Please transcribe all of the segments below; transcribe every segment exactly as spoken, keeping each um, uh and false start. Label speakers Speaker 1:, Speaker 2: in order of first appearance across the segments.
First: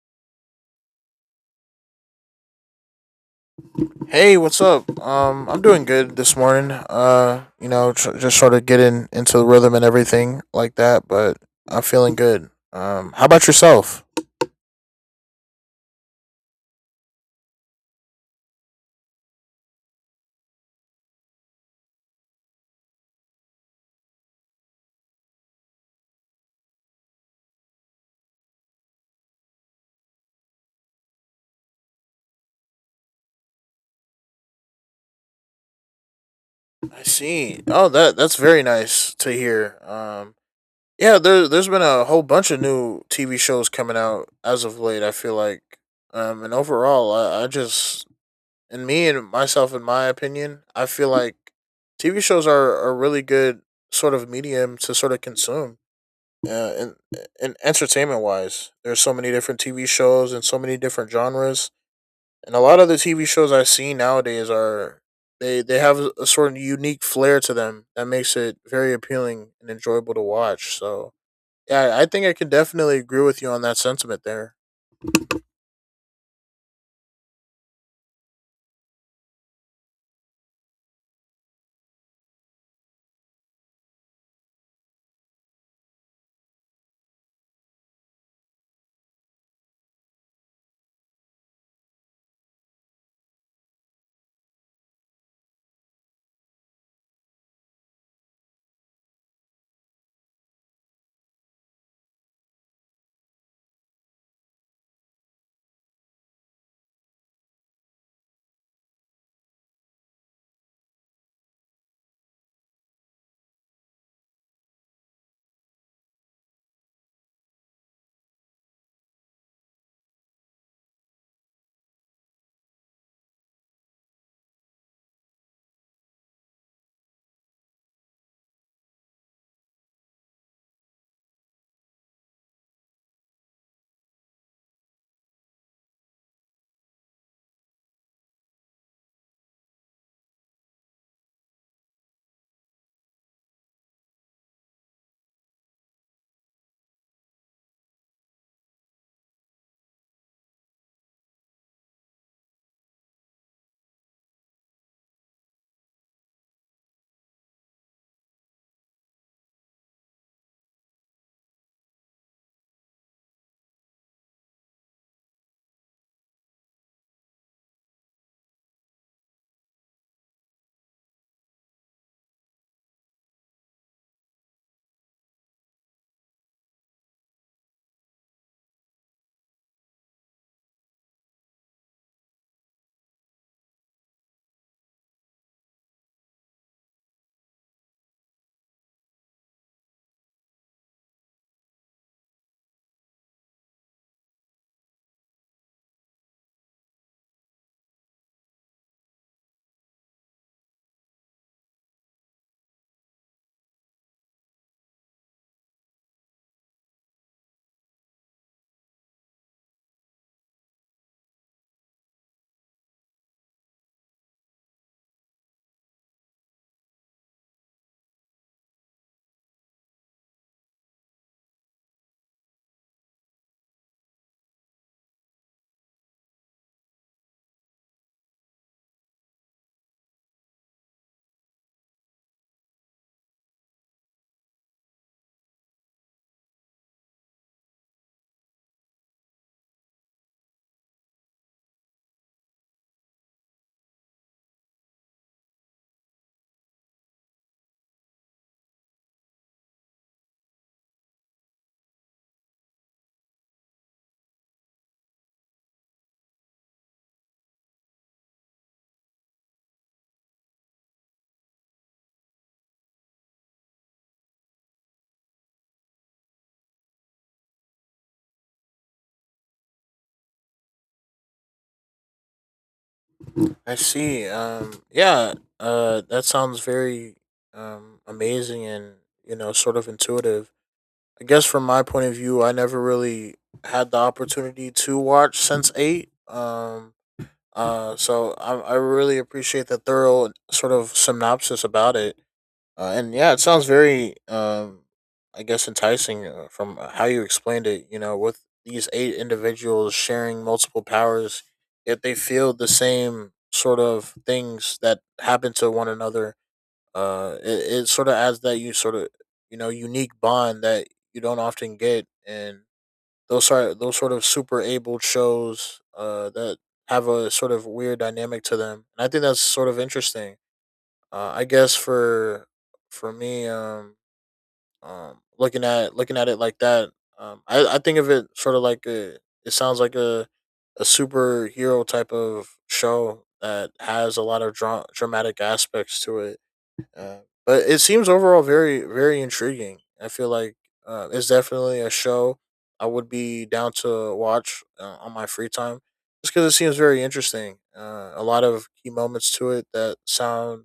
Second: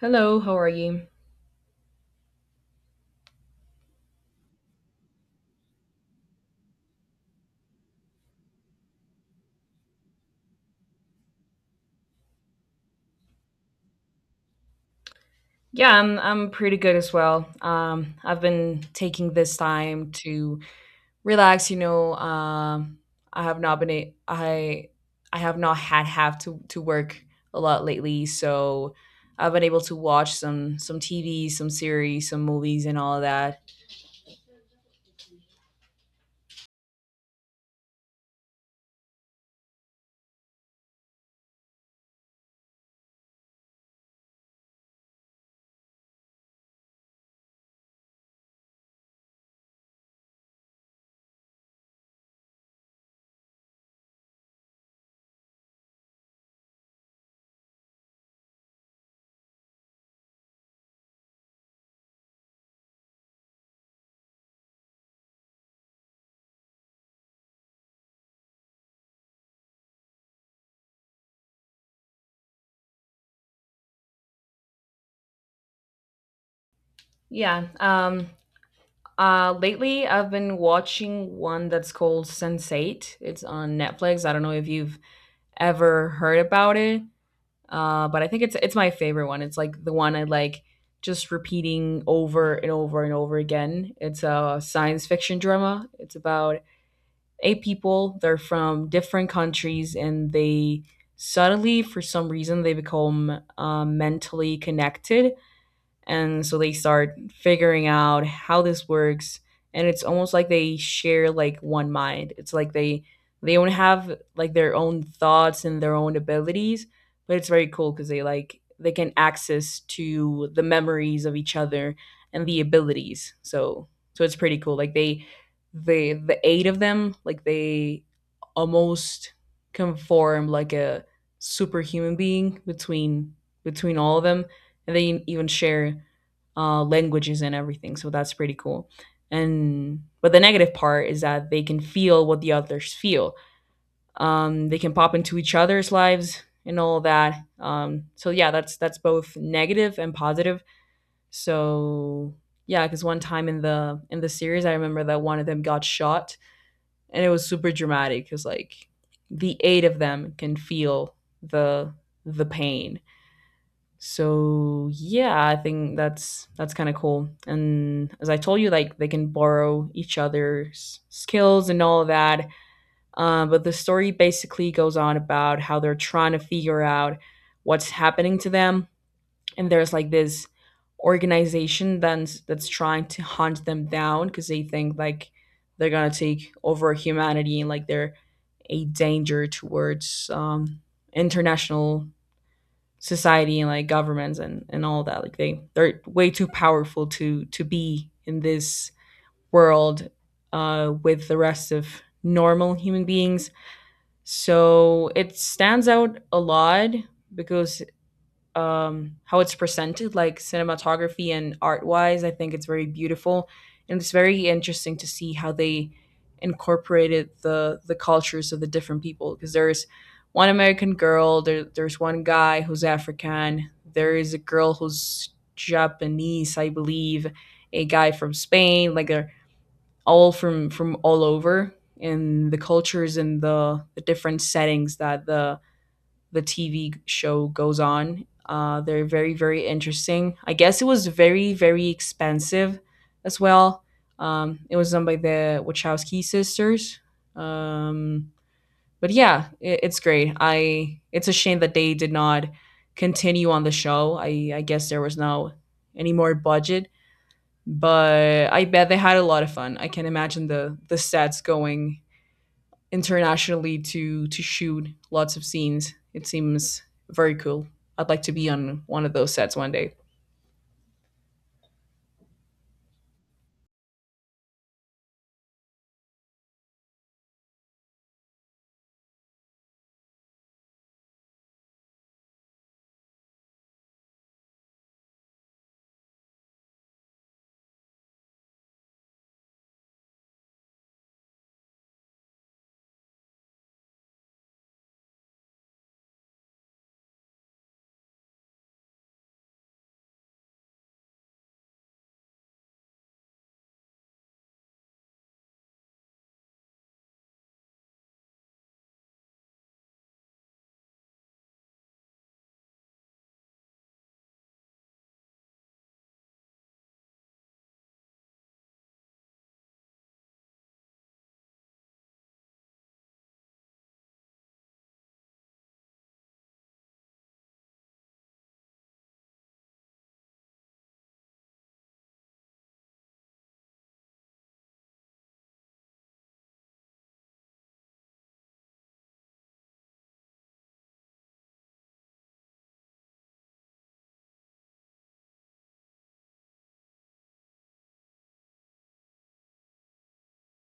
Speaker 1: Hello, how are you?
Speaker 2: Hey, what's up? Um, I'm doing good this morning. Uh, you know, tr- just sort of getting into the rhythm and everything like that, but I'm feeling good. Um, how about yourself?
Speaker 1: Yeah, I'm I'm pretty good as well. Um, I've been taking this time to relax, you know. Um, I have not been a, I I have not had have to to work a lot lately, so I've been able to watch some some T V, some series, some movies and all of that.
Speaker 2: I see. Oh, that that's very nice to hear. Um, yeah, there there's been a whole bunch of new T V shows coming out as of late. I feel like, um, and Overall, I, I just and me and myself, in my opinion, I feel like T V shows are a really good sort of medium to sort of consume. Yeah, and and entertainment wise, there's so many different T V shows and so many different genres. And a lot of the T V shows I see nowadays are, they they have a sort of unique flair to them that makes it very appealing and enjoyable to watch. So yeah, I think I can definitely agree with you on that sentiment there.
Speaker 1: Yeah. Um, uh, lately I've been watching one that's called sense eight. It's on Netflix. I don't know if you've ever heard about it. Uh, but I think it's it's my favorite one. It's like the one I like just repeating over and over and over again. It's a science fiction drama. It's about eight people. They're from different countries and they suddenly, for some reason, they become uh, mentally connected, and so they start figuring out how this works. And it's almost like they share like one mind. It's like they they don't have like their own thoughts and their own abilities, but it's very cool because they like they can access to the memories of each other and the abilities. So so it's pretty cool. Like they they the eight of them, like they almost conform like a superhuman being between between all of them, and they even share uh, languages and everything. So that's pretty cool. And but the negative part is that they can feel what the others feel. Um, they can pop into each other's lives and all that. Um, so yeah, that's that's both negative and positive. So yeah, because one time in the in the series, I remember that one of them got shot, and it was super dramatic because like the eight of them can feel the the pain. So yeah, I think that's that's kind of cool, and as I told you, like they can borrow each other's skills and all of that. Uh, but the story basically goes on about how they're trying to figure out what's happening to them. And there's like this organization that's that's trying to hunt them down because they think like they're gonna take over humanity, and like they're a danger towards um, international society and like governments and and all that. Like they they're way too powerful to to be in this world uh with the rest of normal human beings. So it stands out a lot because um how it's presented, like cinematography and art wise, I think it's very beautiful. And it's very interesting to see how they incorporated the the cultures of the different people, because there's one American girl there, there's one guy who's African, there is a girl who's Japanese, I believe, a guy from Spain. Like they're all from from all over in the cultures, and the the different settings that the the T V show goes on. Uh, they're very, very interesting. I guess it was very, very expensive as well. Um, it was done by the Wachowski sisters. Um, but yeah, it, it's great. I it's a shame that they did not continue on the show. I, I guess there was no any more budget, but I bet they had a lot of fun. I can imagine the the sets going internationally to to shoot lots of scenes. It seems very cool. I'd like to be on one of those sets one day.
Speaker 2: I see. Um, yeah, uh, that sounds very, um amazing and, you know, sort of intuitive. I guess from my point of view, I never really had the opportunity to watch since eight. Um, uh, so I, I really appreciate the thorough sort of synopsis about it. Uh, and yeah, it sounds very, um, I guess, enticing uh, from how you explained it. You know, with these eight individuals sharing multiple powers, yet they feel the same sort of things that happen to one another. Uh it, it sort of adds that you sort of, you know, unique bond that you don't often get, and those are those sort of super abled shows uh that have a sort of weird dynamic to them, and I think that's sort of interesting. Uh I guess for for me um um Looking at looking at it like that, um i i think of it sort of like a, it sounds like a a superhero type of show that has a lot of dra- dramatic aspects to it. uh, but it seems overall very, very intriguing. I feel like uh, it's definitely a show I would be down to watch uh, on my free time just because it seems very interesting. Uh, a lot of key moments to it that sound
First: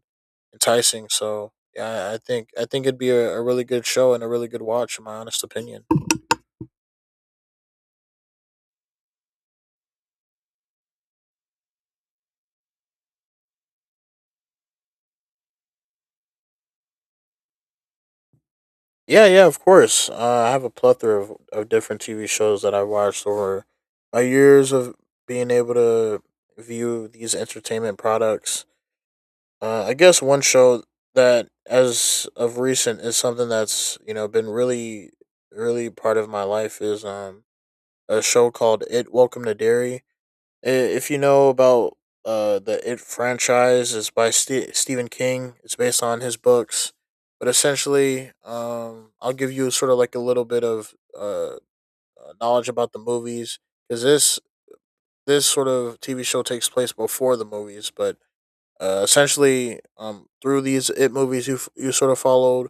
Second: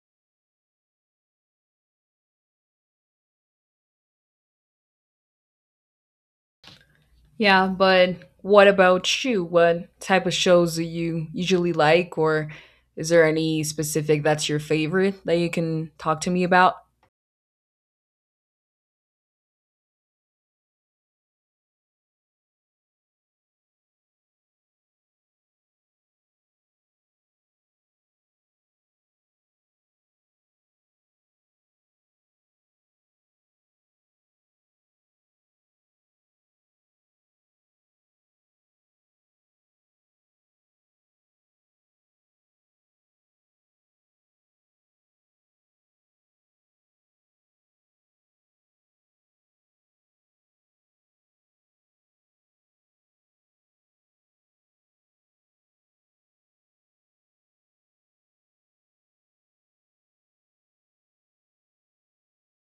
Speaker 2: enticing. So yeah, I I think I think it'd be a, a really good show and a really good watch, in my honest opinion.
Speaker 1: Yeah, but what about you? What type of shows do you usually like, or is there any specific that's your favorite that you can talk to me about?
Speaker 2: Yeah, yeah, of course. Uh, I have a plethora of, of different T V shows that I watched over my years of being able to view these entertainment products. Uh, I guess one show that, as of recent, is something that's, you know, been really, really part of my life is um a show called It Welcome to Dairy. I- If you know about uh the It franchise, it's by Ste Stephen King. It's based on his books, but essentially, um, I'll give you sort of like a little bit of uh uh, knowledge about the movies because this this sort of T V show takes place before the movies, but uh, essentially, um, through these it movies, you f- you sort of followed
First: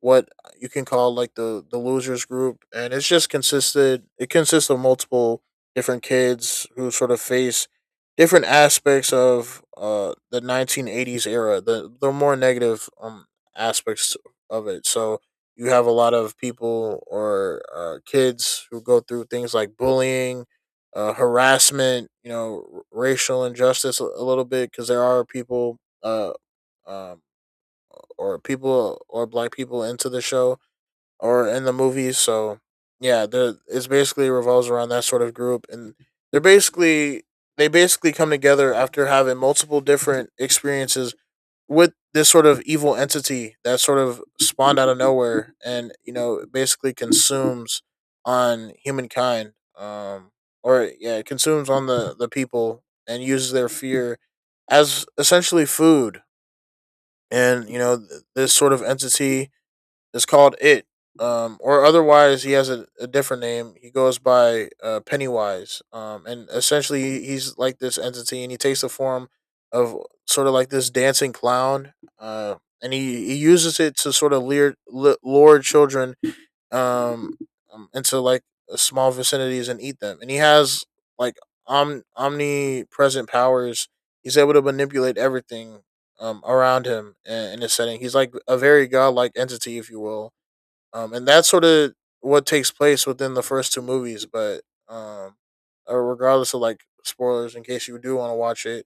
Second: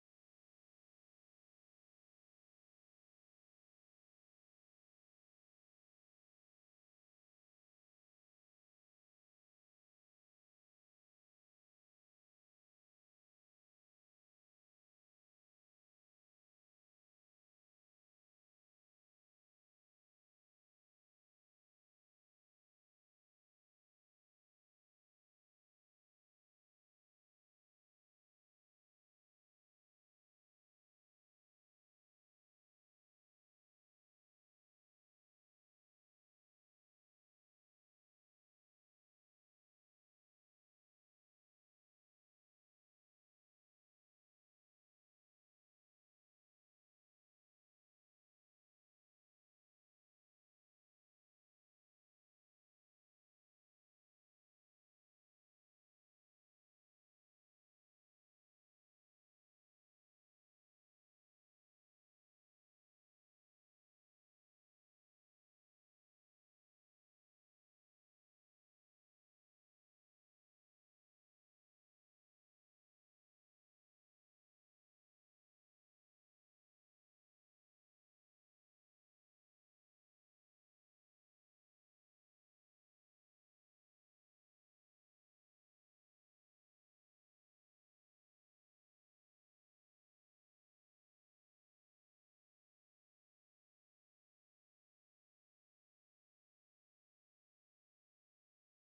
Speaker 2: what you can call like the the losers group, and it's just consisted it consists of multiple different kids who sort of face different aspects of uh the nineteen eighties era, the the more negative um aspects of it. So you have a lot of people or uh, kids who go through things like bullying, uh, harassment, you know, r- racial injustice a, a little bit because there are people uh um, or people or black people into the show or in the movie. So yeah, the it's basically revolves around that sort of group, and they're basically they basically come together after having multiple different experiences with this sort of evil entity that sort of spawned out of nowhere and, you know, basically consumes on humankind. Um or Yeah, it consumes on the the people and uses their fear as essentially food. And you know th- this sort of entity is called It, um, or otherwise he has a, a different name. He goes by uh, Pennywise, um, and essentially he's like this entity, and he takes the form of sort of like this dancing clown, uh, and he, he uses it to sort of leer, lure children um, um, into like small vicinities and eat them. And he has like om- omnipresent powers. He's able to manipulate everything um, around him in, in a setting. He's like a very godlike entity, if you will, um, and that's sort of what takes place within the first two movies. But um, uh, regardless of like spoilers, in case you do want to watch it,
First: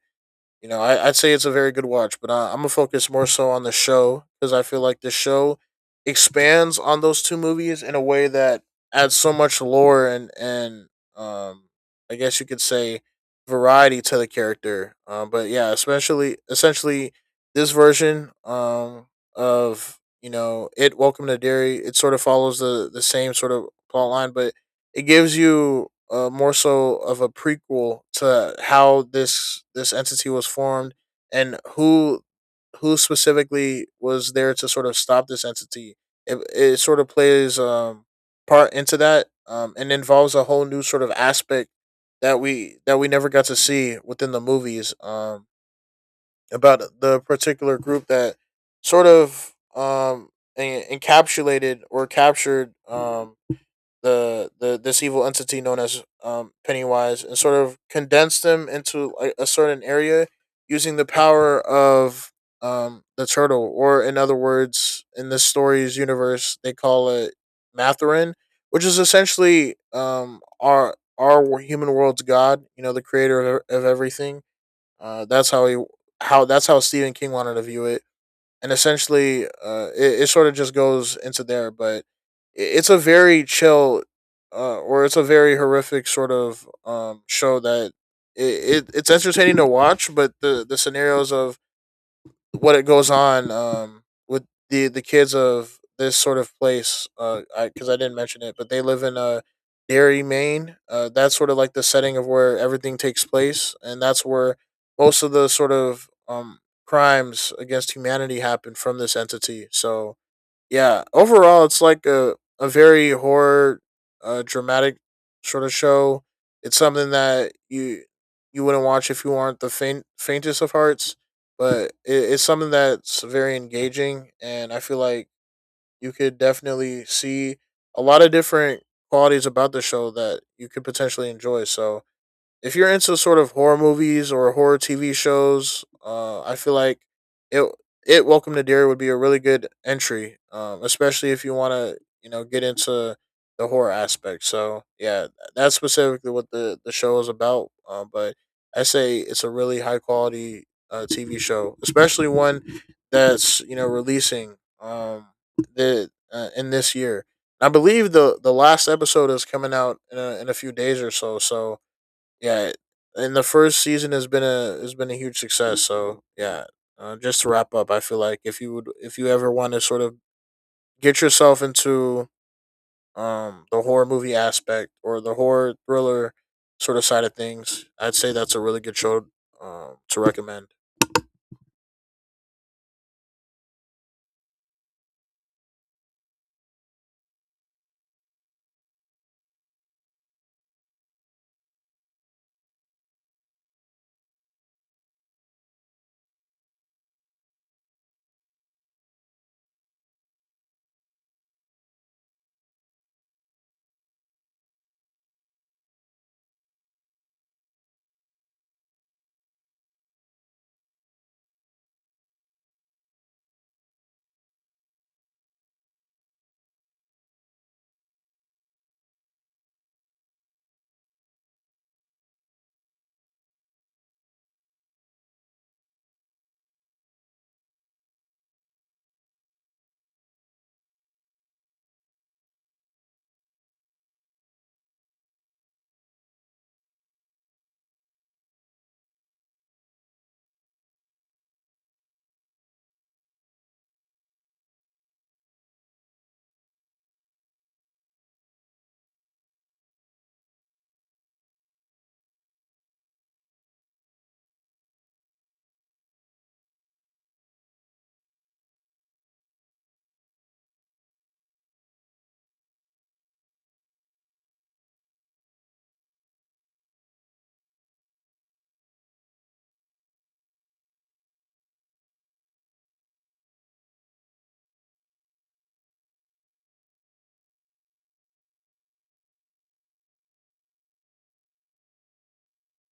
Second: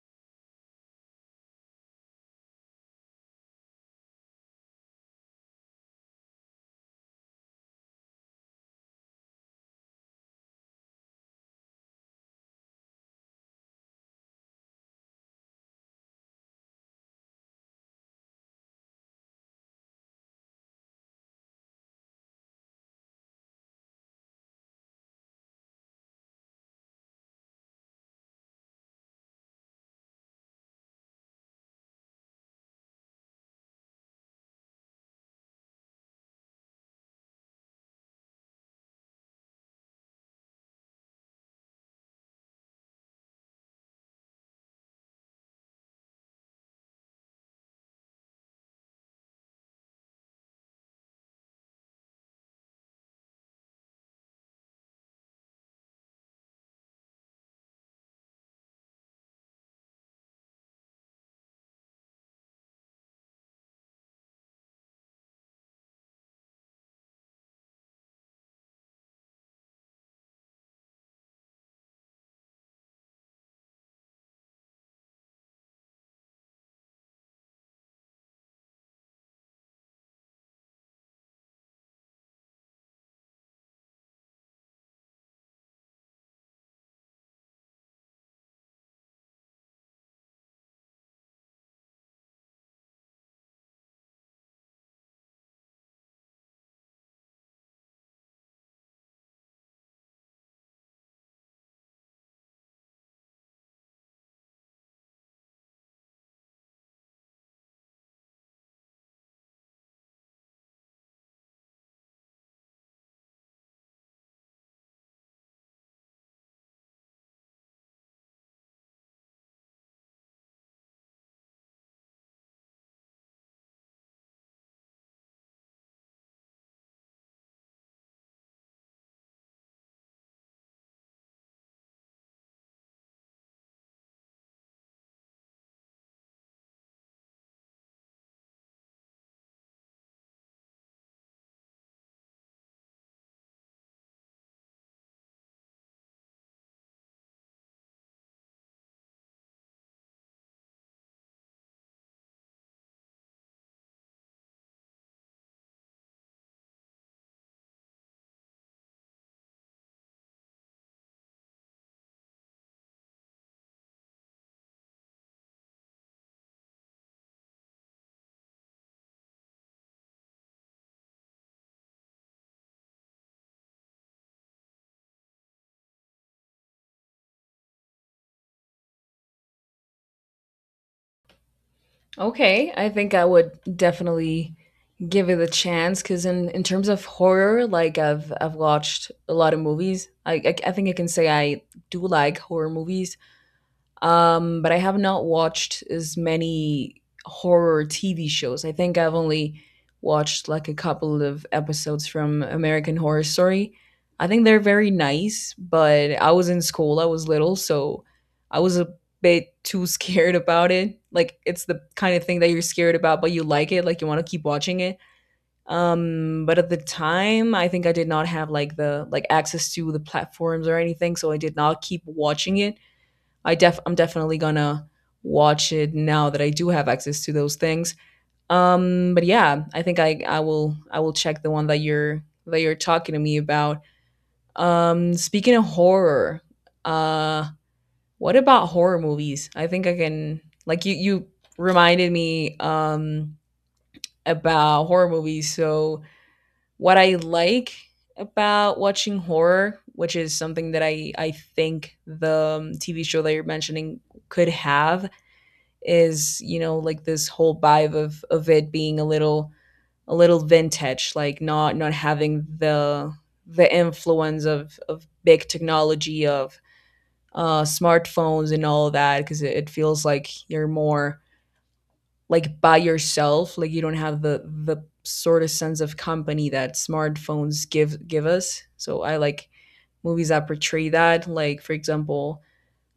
Speaker 2: you know, I, I'd say it's a very good watch, but I, I'm gonna focus more so on the show because I feel like the show expands on those two movies in a way that adds so much lore and and um, I guess you could say variety to the character. Um, but yeah, especially essentially this version um of, you know, it Welcome to Dairy. It sort of follows the the same sort of plot line, but it gives you uh, more so of a prequel to how this this entity was formed and who who specifically was there to sort of stop this entity. It, it sort of plays um part into that um and involves a whole new sort of aspect that we that we never got to see within the movies um about the particular group that sort of um en- encapsulated or captured um the the this evil entity known as um, Pennywise, and sort of condense them into a, a certain area using the power of um, the turtle, or in other words, in this story's universe, they call it Matherin, which is essentially um, our our human world's god. You know, the creator of, of everything. Uh, that's how he how that's how Stephen King wanted to view it. And essentially, uh, it, it sort of just goes into there. But i- it's a very chill, uh, or it's a very horrific sort of um show that it, it it's entertaining to watch, but the the scenarios of what it goes on um, with the the kids of this sort of place. Because uh, I, 'cause I didn't mention it, but they live in uh, Derry, Maine. Uh, that's sort of like the setting of where everything takes place, and that's where most of the sort of um, crimes against humanity happen from this entity. So yeah, overall it's like a, a very horror, uh, dramatic sort of show. It's something that you you wouldn't watch if you weren't the faint, faintest of hearts, but it, it's something that's very engaging, and I feel like you could definitely see a lot of different qualities about the show that you could potentially enjoy. So if you're into sort of horror movies or horror T V shows, uh, I feel like it it Welcome to Dairy would be a really good entry, um, especially if you want to, you know, get into the horror aspect. So yeah, that's specifically what the the show is about. Uh, but I say it's a really high quality uh, T V show, especially one that's, you know, releasing um, the uh, in this year. I believe the the last episode is coming out in a, in a few days or so. So yeah, and the first season has been a has been a huge success. So yeah, uh, just to wrap up, I feel like if you would if you ever want to sort of get yourself into um the horror movie aspect or the horror thriller sort of side of things, I'd say that's a really good show um, to recommend.
Speaker 1: Okay, I think I would definitely give it a chance because in, in terms of horror, like I've I've watched a lot of movies. I, I I think I can say I do like horror movies. Um, but I have not watched as many horror T V shows. I think I've only watched like a couple of episodes from American Horror Story. I think they're very nice, but I was in school, I was little, so I was a bit too scared about it. Like it's the kind of thing that you're scared about, but you like it, like you want to keep watching it. Um, but at the time, I think I did not have like the like access to the platforms or anything, so I did not keep watching it. I def I'm definitely gonna watch it now that I do have access to those things. Um, but yeah, I think I I will I will check the one that you're that you're talking to me about. Um, speaking of horror, uh, what about horror movies? I think I can like you you reminded me um about horror movies. So what I like about watching horror, which is something that I I think the um, T V show that you're mentioning could have is, you know, like this whole vibe of of it being a little a little vintage, like not not having the the influence of of big technology of uh smartphones and all that, because it, it feels like you're more like by yourself, like you don't have the the sort of sense of company that smartphones give give us. So I like movies that portray that, like for example,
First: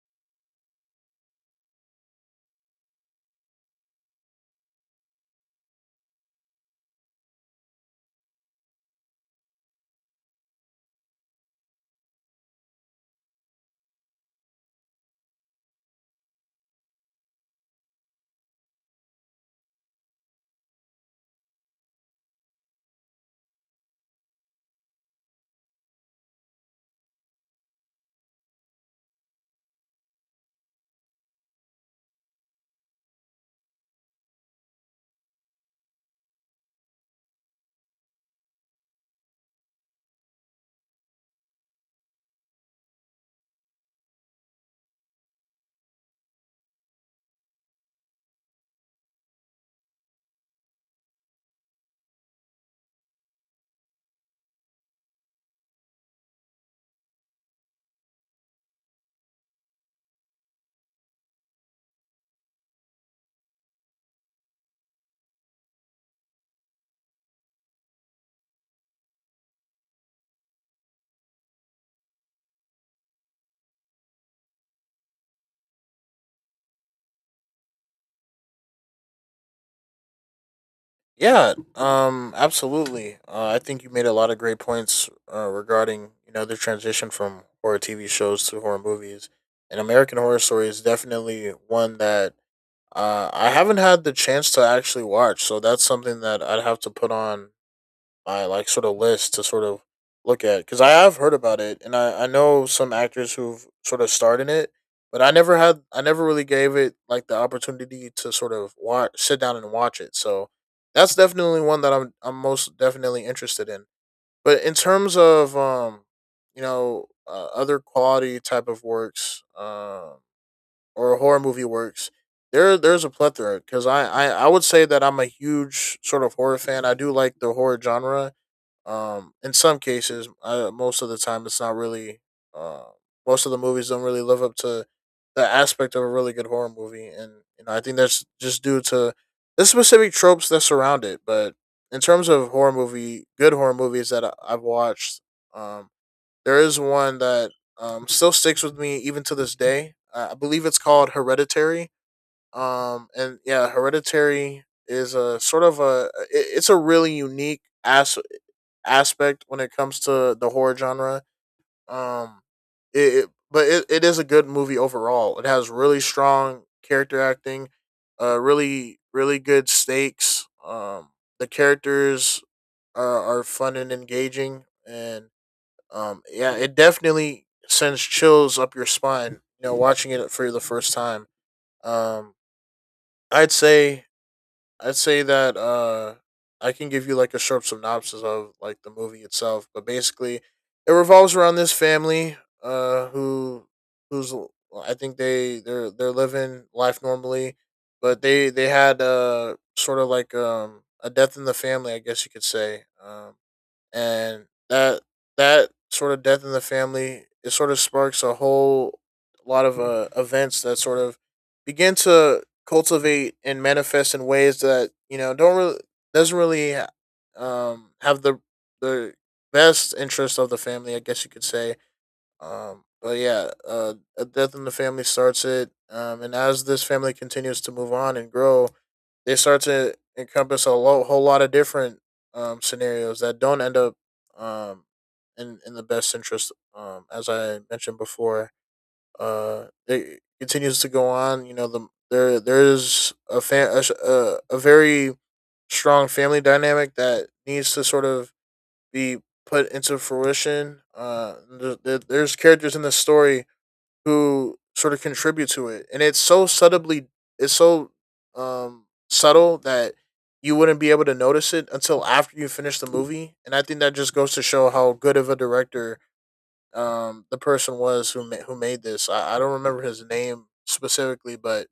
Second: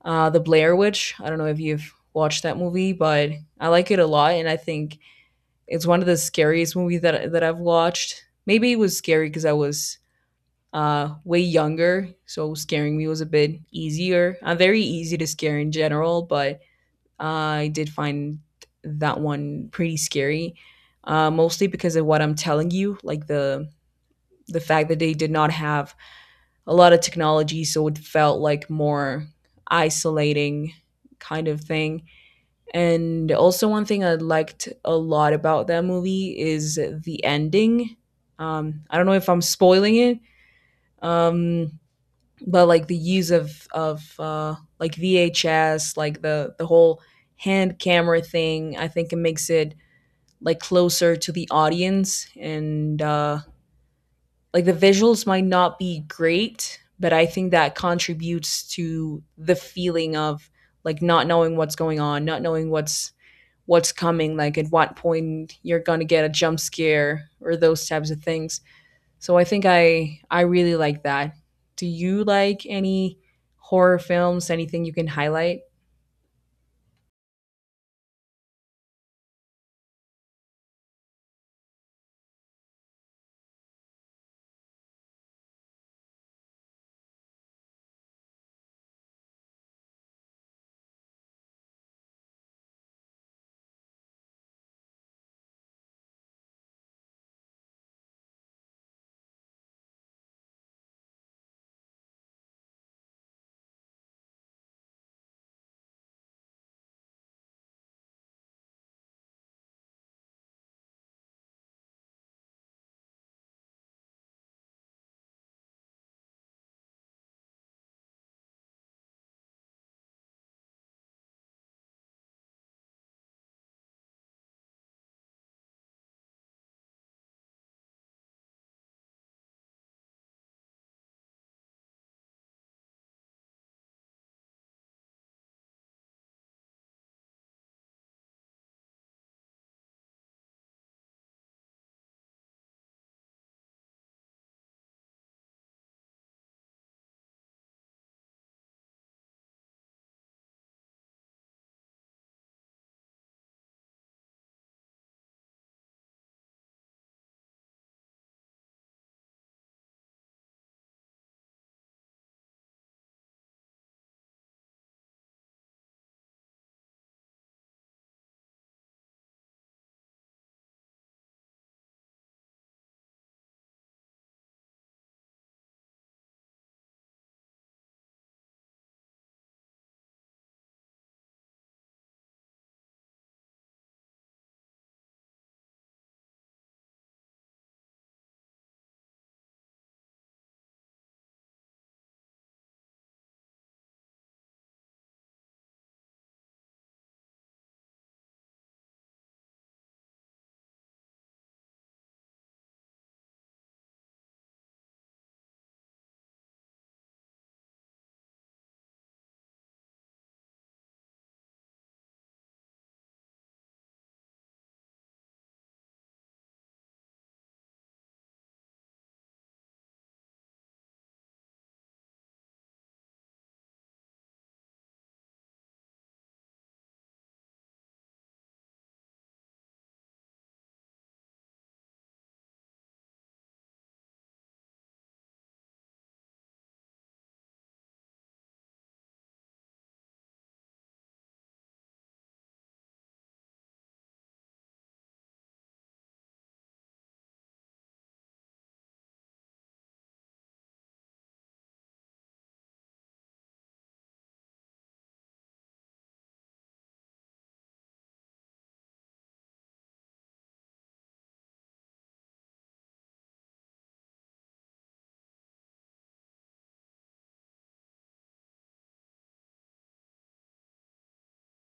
Speaker 1: uh, The Blair Witch. I don't know if you've watched that movie, but I like it a lot, and I think it's one of the scariest movies that that I've watched. Maybe it was scary because I was uh, way younger, so scaring me was a bit easier. I'm very easy to scare in general, but uh, I did find that one pretty scary, uh, mostly because of what I'm telling you, like the the fact that they did not have a lot of technology, so it felt like more isolating kind of thing. And also, one thing I liked a lot about that movie is the ending. Um, I don't know if I'm spoiling it, um, but like the use of of uh, like V H S, like the the whole hand camera thing. I think it makes it like closer to the audience, and uh, like the visuals might not be great, but I think that contributes to the feeling of like not knowing what's going on, not knowing what's what's coming, like at what point you're gonna get a jump scare or those types of things. So I think I I really like that. Do you like any horror films? Anything you can highlight?
Speaker 2: Yeah, um, absolutely. Uh, I think you made a lot of great points uh, regarding, you know, the transition from horror T V shows to horror movies. And American Horror Story is definitely one that Uh, I haven't had the chance to actually watch, so that's something that I'd have to put on my like sort of list to sort of look at because I have heard about it, and I I know some actors who've sort of starred in it, but I never had I never really gave it like the opportunity to sort of watch sit down and watch it. So that's definitely one that I'm I'm most definitely interested in. But in terms of um, you know, uh, other quality type of works, um or horror movie works, there there's a plethora. Because I, I I would say that I'm a huge sort of horror fan. I do like the horror genre. Um, in some cases, uh, most of the time, it's not really. Uh, most of the movies don't really live up to the aspect of a really good horror movie, and you know I think that's just due to the specific tropes that surround it. But in terms of horror movie, good horror movies that I, I've watched, um, there is one that um, still sticks with me even to this day. Uh, I believe it's called Hereditary. Um, and yeah, Hereditary is a sort of a it- it's a really unique as- aspect when it comes to the horror genre. Um, it, it but it, it is a good movie overall. It has really strong character acting, uh, really really good stakes. Um, the characters are, are fun and engaging, and um, yeah, it definitely sends chills up your spine, you know, watching it for the first time. Um, I'd say I'd say that uh, I can give you like a short synopsis of like the movie itself, but basically, it revolves around this family uh, who who's I think they they're they're living life normally, but they they had uh sort of like um a death in the family, I guess you could say. Um, and that that sort of death in the family, it sort of sparks a whole lot of uh, events that sort of begin to cultivate and manifest in ways that, you know, don't really doesn't really um have the the best interest of the family, I guess you could say. Um, but yeah, uh, a death in the family starts it. Um, and as this family continues to move on and grow, they start to encompass a lo- whole lot of different um, scenarios that don't end up um, in in the best interest. Um, as I mentioned before, uh, it continues to go on. You know, the there there is a fa- a, s- a a very strong family dynamic that needs to sort of be put into fruition. Uh, th- th- there's characters in the story who sort of contribute to it, and it's so subtly, it's so um subtle that you wouldn't be able to notice it until after you finish the movie. And I think that just goes to show how good of a director um the person was who ma- who made this. I, I don't remember his name specifically, but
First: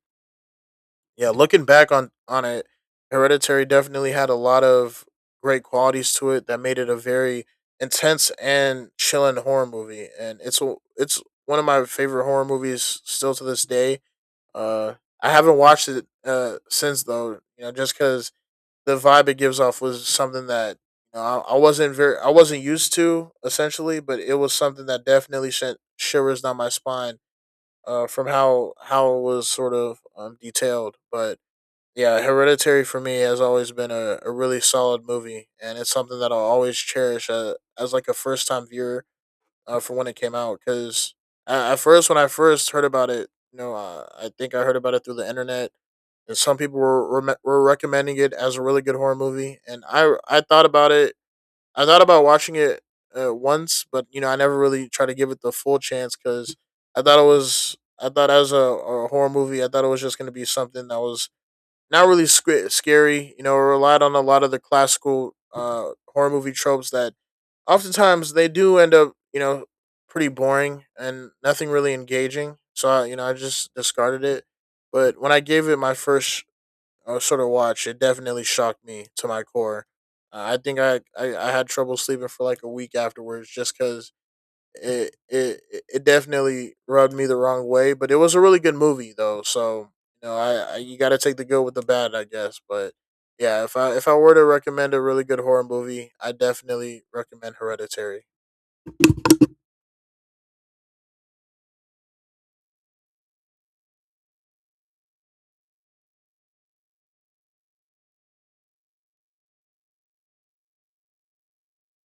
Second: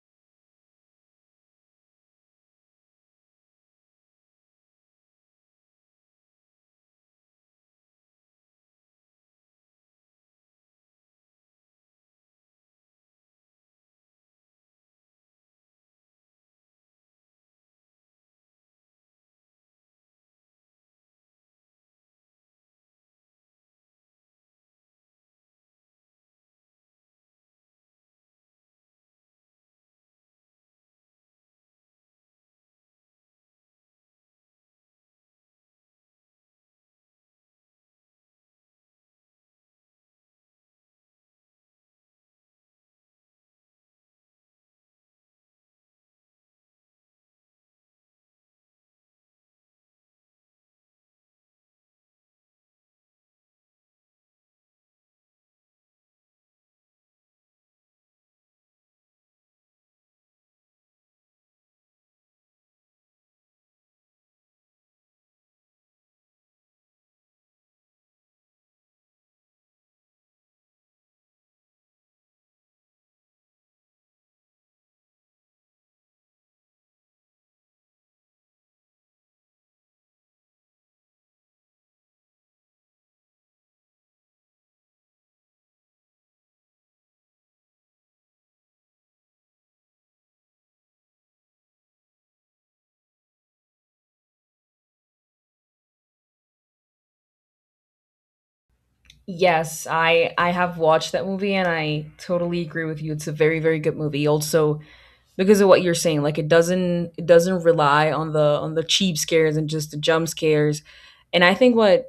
Speaker 2: yeah, looking back on on it, Hereditary definitely had a lot of great qualities to it that made it a very intense and chilling horror movie, and it's a- it's one of my favorite horror movies still to this day. Uh, I haven't watched it uh since though, you know, just because the vibe it gives off was something that, you know, I, I wasn't very I wasn't used to essentially, but it was something that definitely sent shivers down my spine uh, from how how it was sort of um, detailed. But yeah, Hereditary for me has always been a, a really solid movie, and it's something that I'll always cherish uh, as like a first time viewer uh, for when it came out. Because at first, when I first heard about it, you know, uh, I think I heard about it through the internet, and some people were rem- were recommending it as a really good horror movie, and I I thought about it. I thought about watching it uh, once, but you know, I never really tried to give it the full chance because I thought it was. I thought, as a, a horror movie, I thought it was just going to be something that was not really sc- scary. You know, relied on a lot of the classical uh, horror movie tropes that oftentimes they do end up, you know, pretty boring and nothing really engaging. So I, you know, I just discarded it. But when I gave it my first uh, sort of watch, it definitely shocked me to my core. Uh, I think I, I I had trouble sleeping for like a week afterwards just because it it it definitely rubbed me the wrong way. But it was a really good movie though, so you know, I, I you got to take the good with the bad, I guess. But yeah, if I if I were to recommend a really good horror movie, I definitely recommend Hereditary.
Speaker 1: Yes, I I have watched that movie, and I totally agree with you. It's a very very good movie. Also, because of what you're saying, like it doesn't it doesn't rely on the on the cheap scares and just the jump scares. And I think what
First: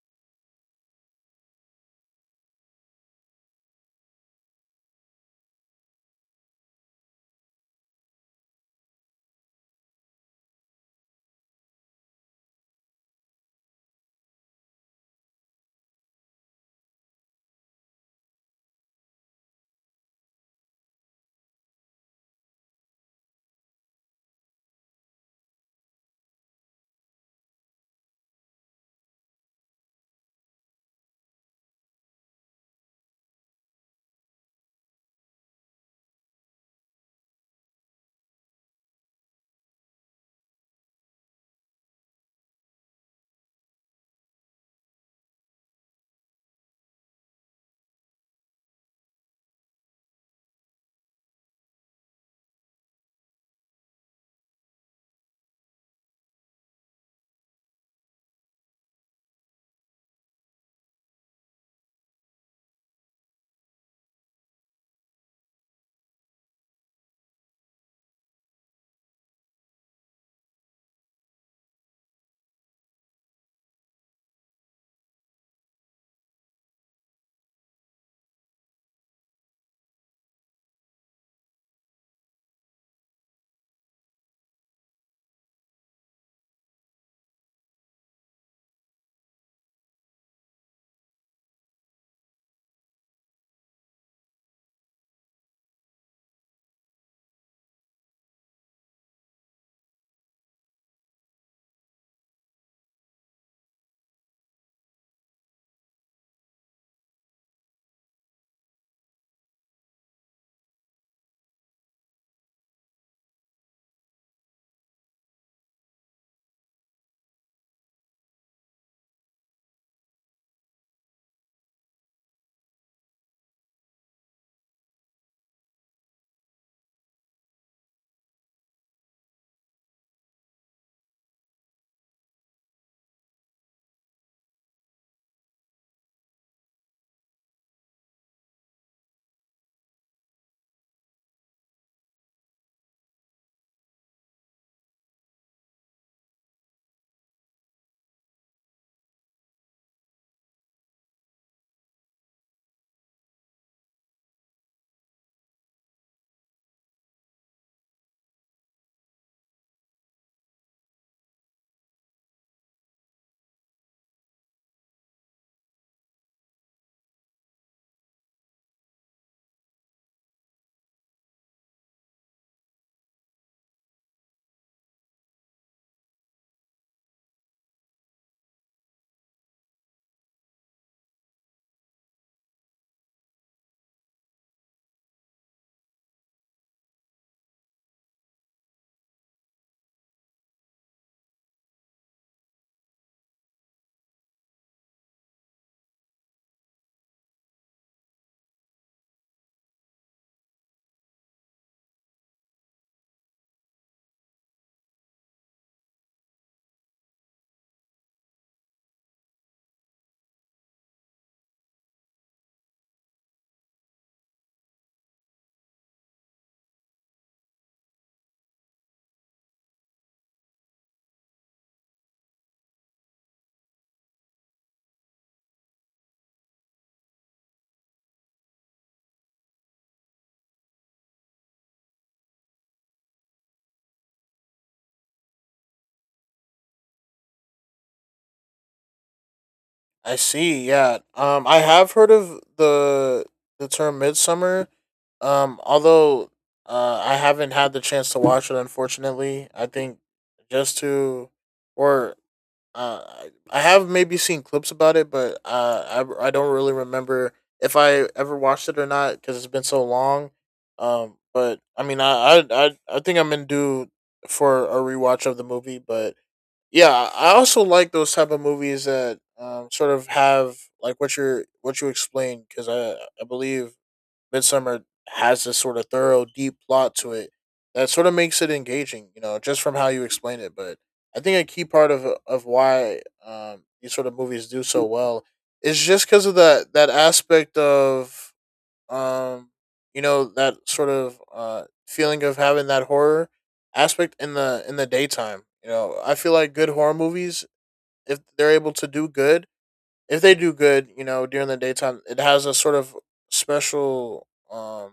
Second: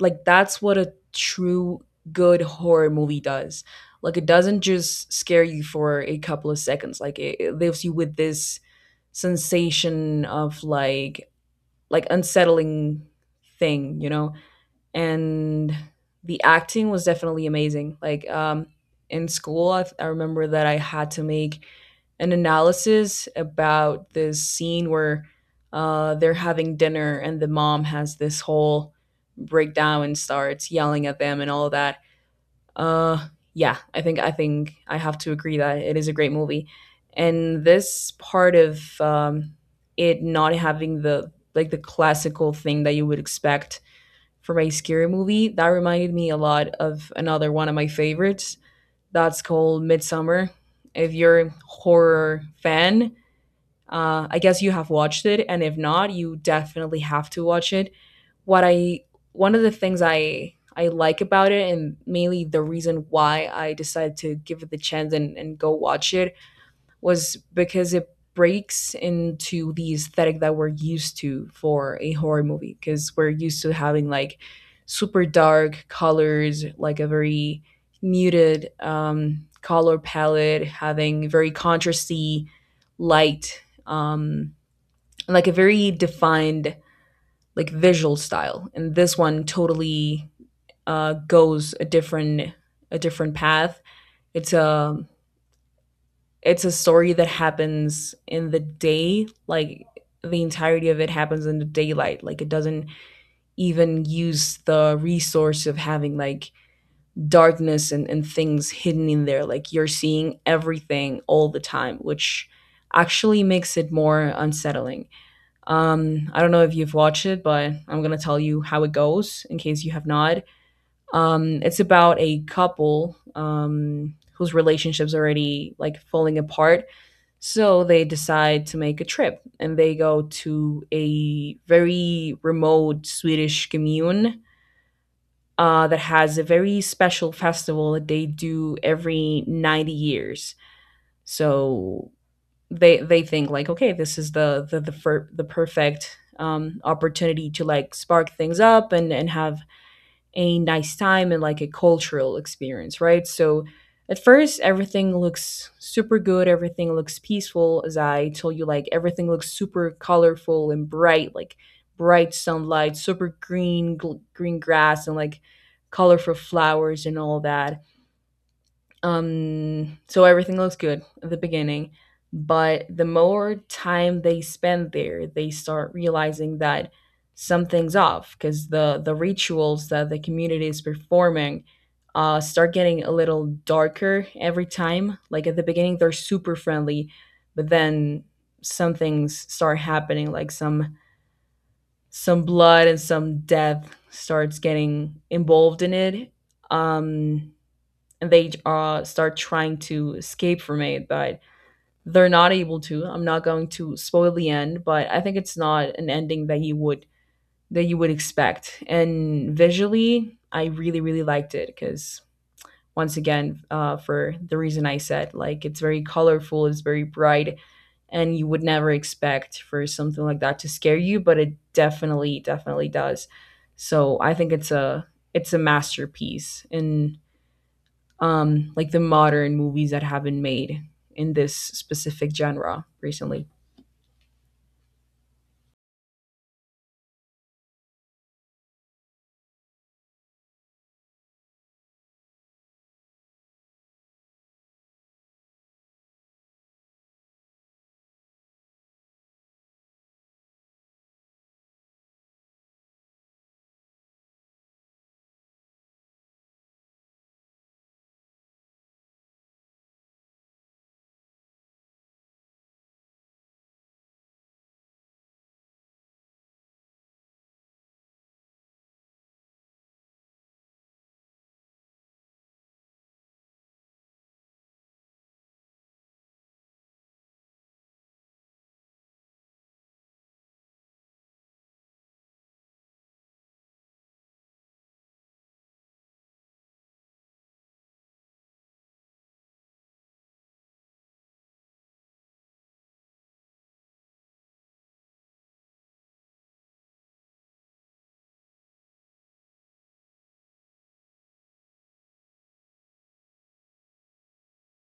Speaker 1: like that's what a true good horror movie does. Like it doesn't just scare you for a couple of seconds, like it, it leaves you with this sensation of like like unsettling thing, you know. And the acting was definitely amazing, like um in school, I, I remember that I had to make an analysis about this scene where uh, they're having dinner and the mom has this whole breakdown and starts yelling at them and all that. Uh, yeah, I think I think I have to agree that it is a great movie, and this part of um, it not having the like the classical thing that you would expect from a scary movie, that reminded me a lot of another one of my favorites. That's called Midsummer. If you're a horror fan, uh, I guess you have watched it, and if not, you definitely have to watch it. What I One of the things I I like about it, and mainly the reason why I decided to give it the chance and, and go watch it, was because it breaks into the aesthetic that we're used to for a horror movie, because we're used to having like super dark colors, like a very muted um, color palette, having very contrasty light, um, like a very defined like visual style. And this one totally uh, goes a different a different path. It's a It's a story that happens in the day, like the entirety of it happens in the daylight. Like it doesn't even use the resource of having like darkness and, and things hidden in there, like you're seeing everything all the time, which actually makes it more unsettling. um I don't know if you've watched it, but I'm gonna tell you how it goes in case you have not. Um it's about a couple um whose relationships already like falling apart, so they decide to make a trip and they go to a very remote Swedish commune uh, that has a very special festival that they do every ninety years. So they they think like okay this is the the the, fir- the perfect um, opportunity to like spark things up and and have a nice time and like a cultural experience, right? So at first, everything looks super good, everything looks peaceful. As I told you, like, everything looks super colorful and bright, like bright sunlight, super green gl- green grass and like colorful flowers and all that. Um, so everything looks good at the beginning, but the more time they spend there, they start realizing that something's off because the the rituals that the community is performing uh, start getting a little darker every time. Like at the beginning, they're super friendly, but then some things start happening, like some some blood and some death starts getting involved in it. Um, and they uh, start trying to escape from it, but they're not able to. I'm not going to spoil the end, but I think it's not an ending that you would that you would expect. And visually, I really really liked it because once again, uh, for the reason I said, like, it's very colorful, it's very bright, and you would never expect for something like that to scare you, but it definitely definitely does. So I think it's a it's a masterpiece in, um, like, the modern movies that have been made in this specific genre recently.
Speaker 2: I see. Yeah. Um, I have heard of the the term Midsummer. Um, although uh, I haven't had the chance to watch it, unfortunately. I think just to or Uh, I have maybe seen clips about it, but uh, I I don't really remember if I ever watched it or not because it's been so long. Um, but I mean, I I I, I think I'm in due for a rewatch of the movie. But yeah, I also like those type of movies that um sort of have like what you're what you explained, because I I believe Midsummer has this sort of thorough, deep plot to it that sort of makes it engaging, you know, just from how you explain it. But I think a key part of of why um, these sort of movies do so well is just because of that that aspect of um, you know, that sort of uh, feeling of having that horror aspect in the in the daytime. You know, I feel like good horror movies, if they're able to do good, if they do good, you know, during the daytime, it has a sort of special um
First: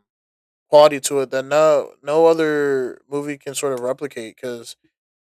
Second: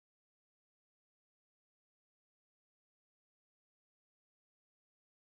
Speaker 2: quality to it that no no other movie can sort of replicate, because,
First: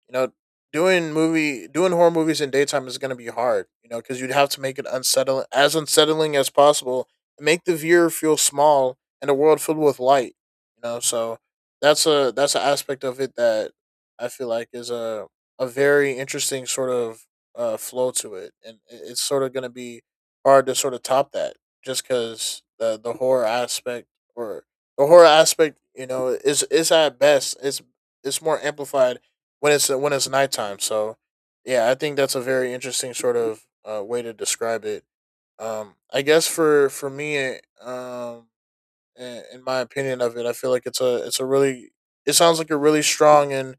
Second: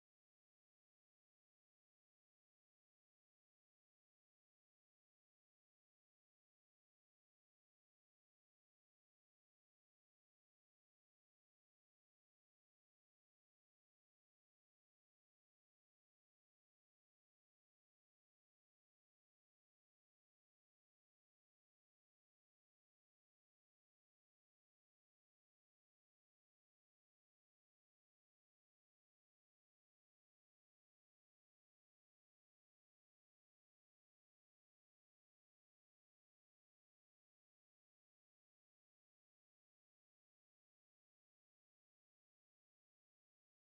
Speaker 2: you know, doing movie doing horror movies in daytime is going to be hard. You know, because you'd have to make it unsettling, as unsettling as possible, and make the viewer feel small in a world filled with light. You know, so that's a that's an aspect of it that I feel like is a a very interesting sort of uh, flow to it, and it- it's sort of going to be hard to sort of top that, just because the the horror aspect, or the horror aspect, you know, is is at best, it's it's more amplified when it's when it's nighttime. So yeah, I think that's a very interesting sort of uh, way to describe it. Um, I guess for for me, it, um, in in my opinion of it, I feel like it's a it's a really, it sounds like a really strong and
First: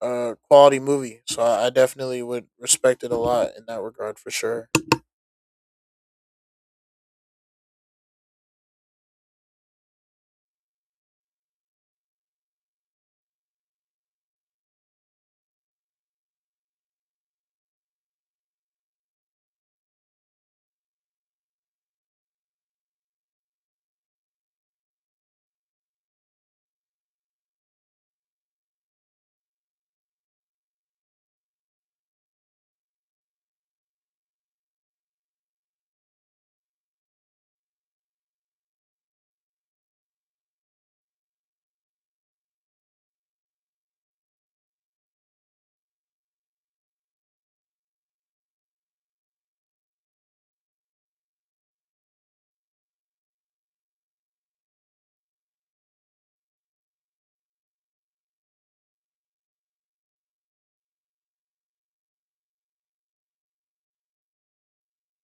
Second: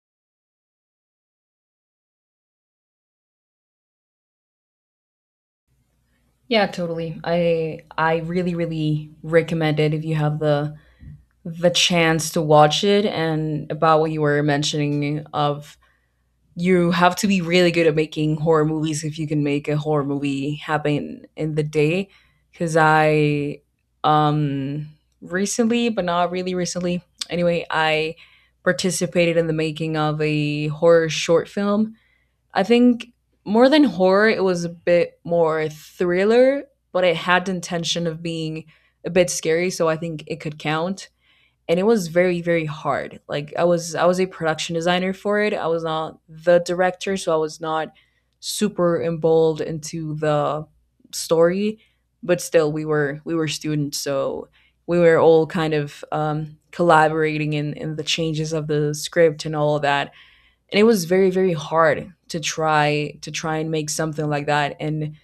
Speaker 2: uh, quality movie. So I, I definitely would respect it a lot in that regard for sure.
Speaker 1: Yeah, totally. I I really really recommend it if you have the the chance to watch it. And about what you were mentioning of, you have to be really good at making horror movies if you can make a horror movie happen in the day, because I, um recently, but not really recently, anyway, I participated in the making of a horror short film. I think more than horror, it was a bit more thriller, but it had the intention of being a bit scary, so I think it could count. And it was very very hard. Like, i was i was a production designer for it. I was not the director, so I was not super involved into the story, but still, we were we were students, so we were all kind of um, collaborating in in the changes of the script and all of that. And it was very very hard to try to try and make something like that. And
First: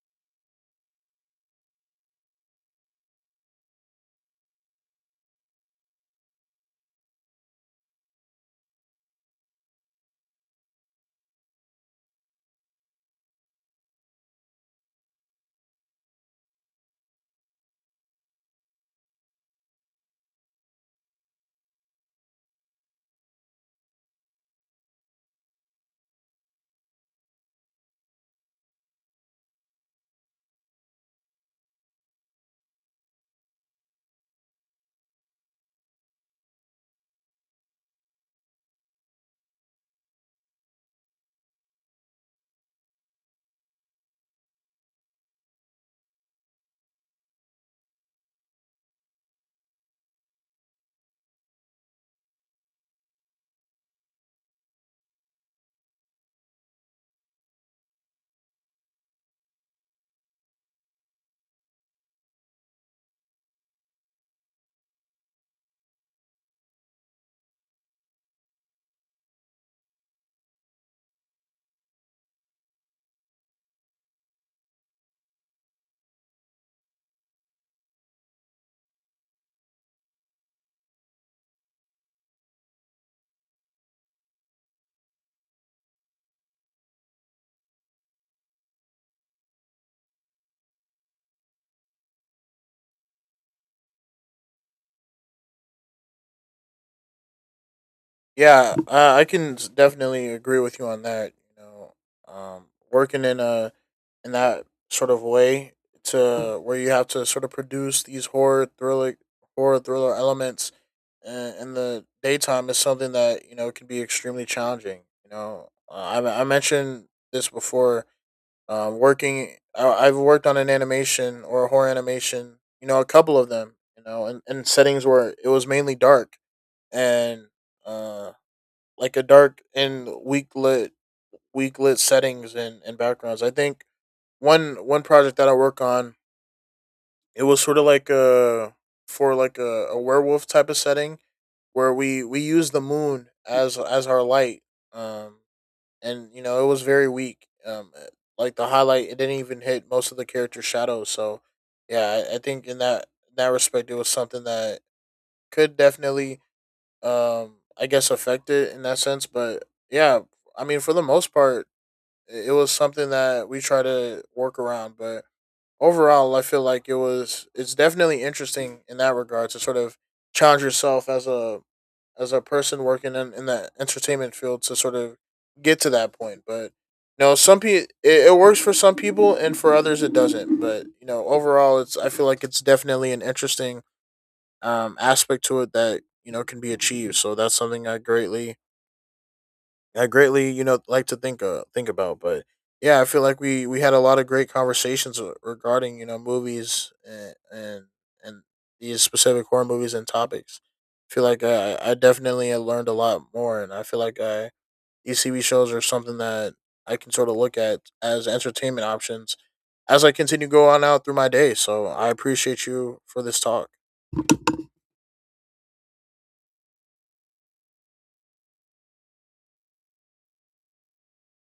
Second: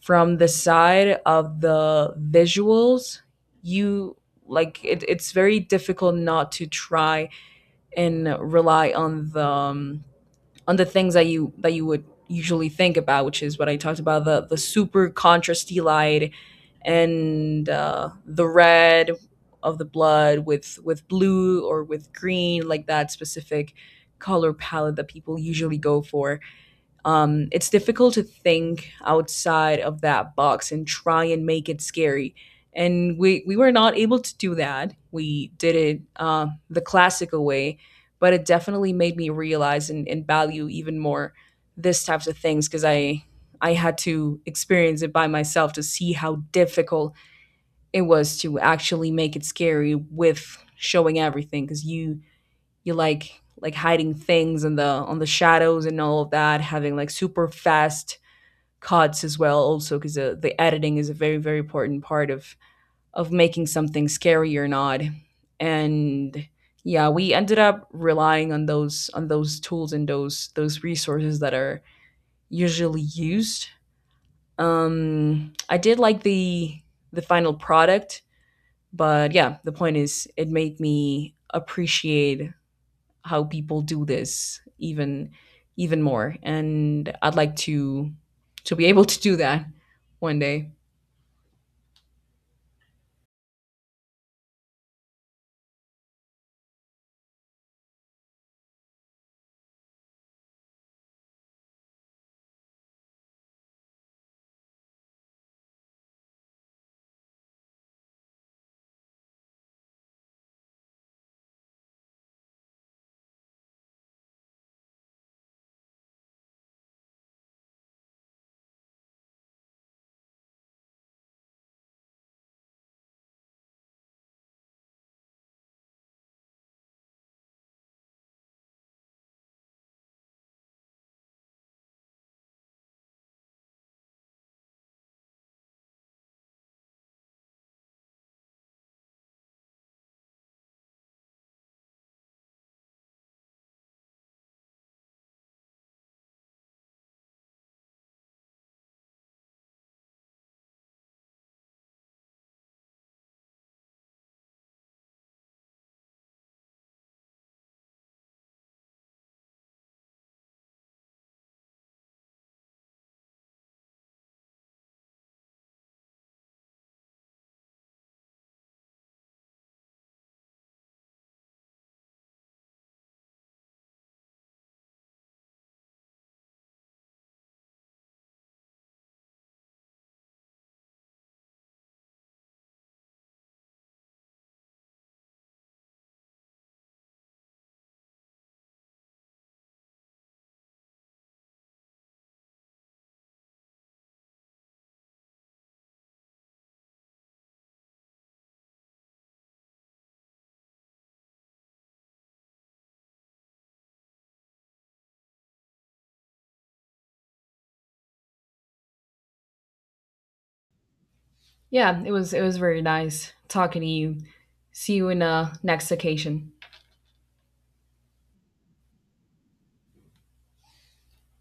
Speaker 1: from the side of the visuals, you, like, it, it's very difficult not to try and rely on the um, on the things that you that you would usually think about, which is what I talked about, the the super contrasty light and uh, the red of the blood with with blue or with green, like that specific color palette that people usually go for. Um, it's difficult to think outside of that box and try and make it scary. And we, we were not able to do that. We did it uh, the classical way, but it definitely made me realize and, and value even more this types of things, because I I had to experience it by myself to see how difficult it was to actually make it scary with showing everything. Because you you like, like hiding things in the on the shadows and all of that, having like super fast cuts as well, also because the, the editing is a very very important part of of making something scary or not. And yeah, we ended up relying on those on those tools and those those resources that are usually used. Um, I did like the the final product, but yeah, the point is it made me appreciate how people do this even even more, and I'd like to to be able to do that one day.
Speaker 2: Yeah, uh, I can s- definitely agree with you on that. You know, um, working in a in that sort of way, to where you have to sort of produce these horror thriller horror thriller elements uh, in the daytime is something that, you know, can be extremely challenging. You know, uh, I I mentioned this before. Um, working, I, I've worked on an animation, or a horror animation. You know, a couple of them. You know, in, in settings where it was mainly dark and. Uh, like a dark and weak lit weak lit settings and, and backgrounds. I think one one project that I work on, it was sort of like a, for like a, a werewolf type of setting where we we used the moon as as our light. Um and you know, it was very weak. Um eh, like the highlight, it didn't even hit most of the character shadows. So yeah, I, I think in that, in that respect, it was something that could definitely um I guess affect it in that sense. But yeah, I mean, for the most part, it was something that we try to work around. But overall, I feel like it was it's definitely interesting in that regard, to sort of challenge yourself as a, as a person working in, in the entertainment field, to sort of get to that point. But you know, some people, it, it works for some people and for others it doesn't. But you know, overall, it's, I feel like it's definitely an interesting um aspect to it that, you know, can be achieved. So that's something I greatly, I greatly, you know, like to think uh, think about. But yeah, I feel like we we had a lot of great conversations re- regarding, you know, movies and and, and these specific horror movies and topics. I feel like I I definitely learned a lot more, and I feel like I, these T V shows are something that I can sort of look at as entertainment options as I continue to go on out through my day. So
Speaker 1: Yeah,
Speaker 2: I
Speaker 1: it was it was
Speaker 2: appreciate
Speaker 1: very
Speaker 2: you for
Speaker 1: nice
Speaker 2: this talk.
Speaker 1: talking to you. See you in a next occasion.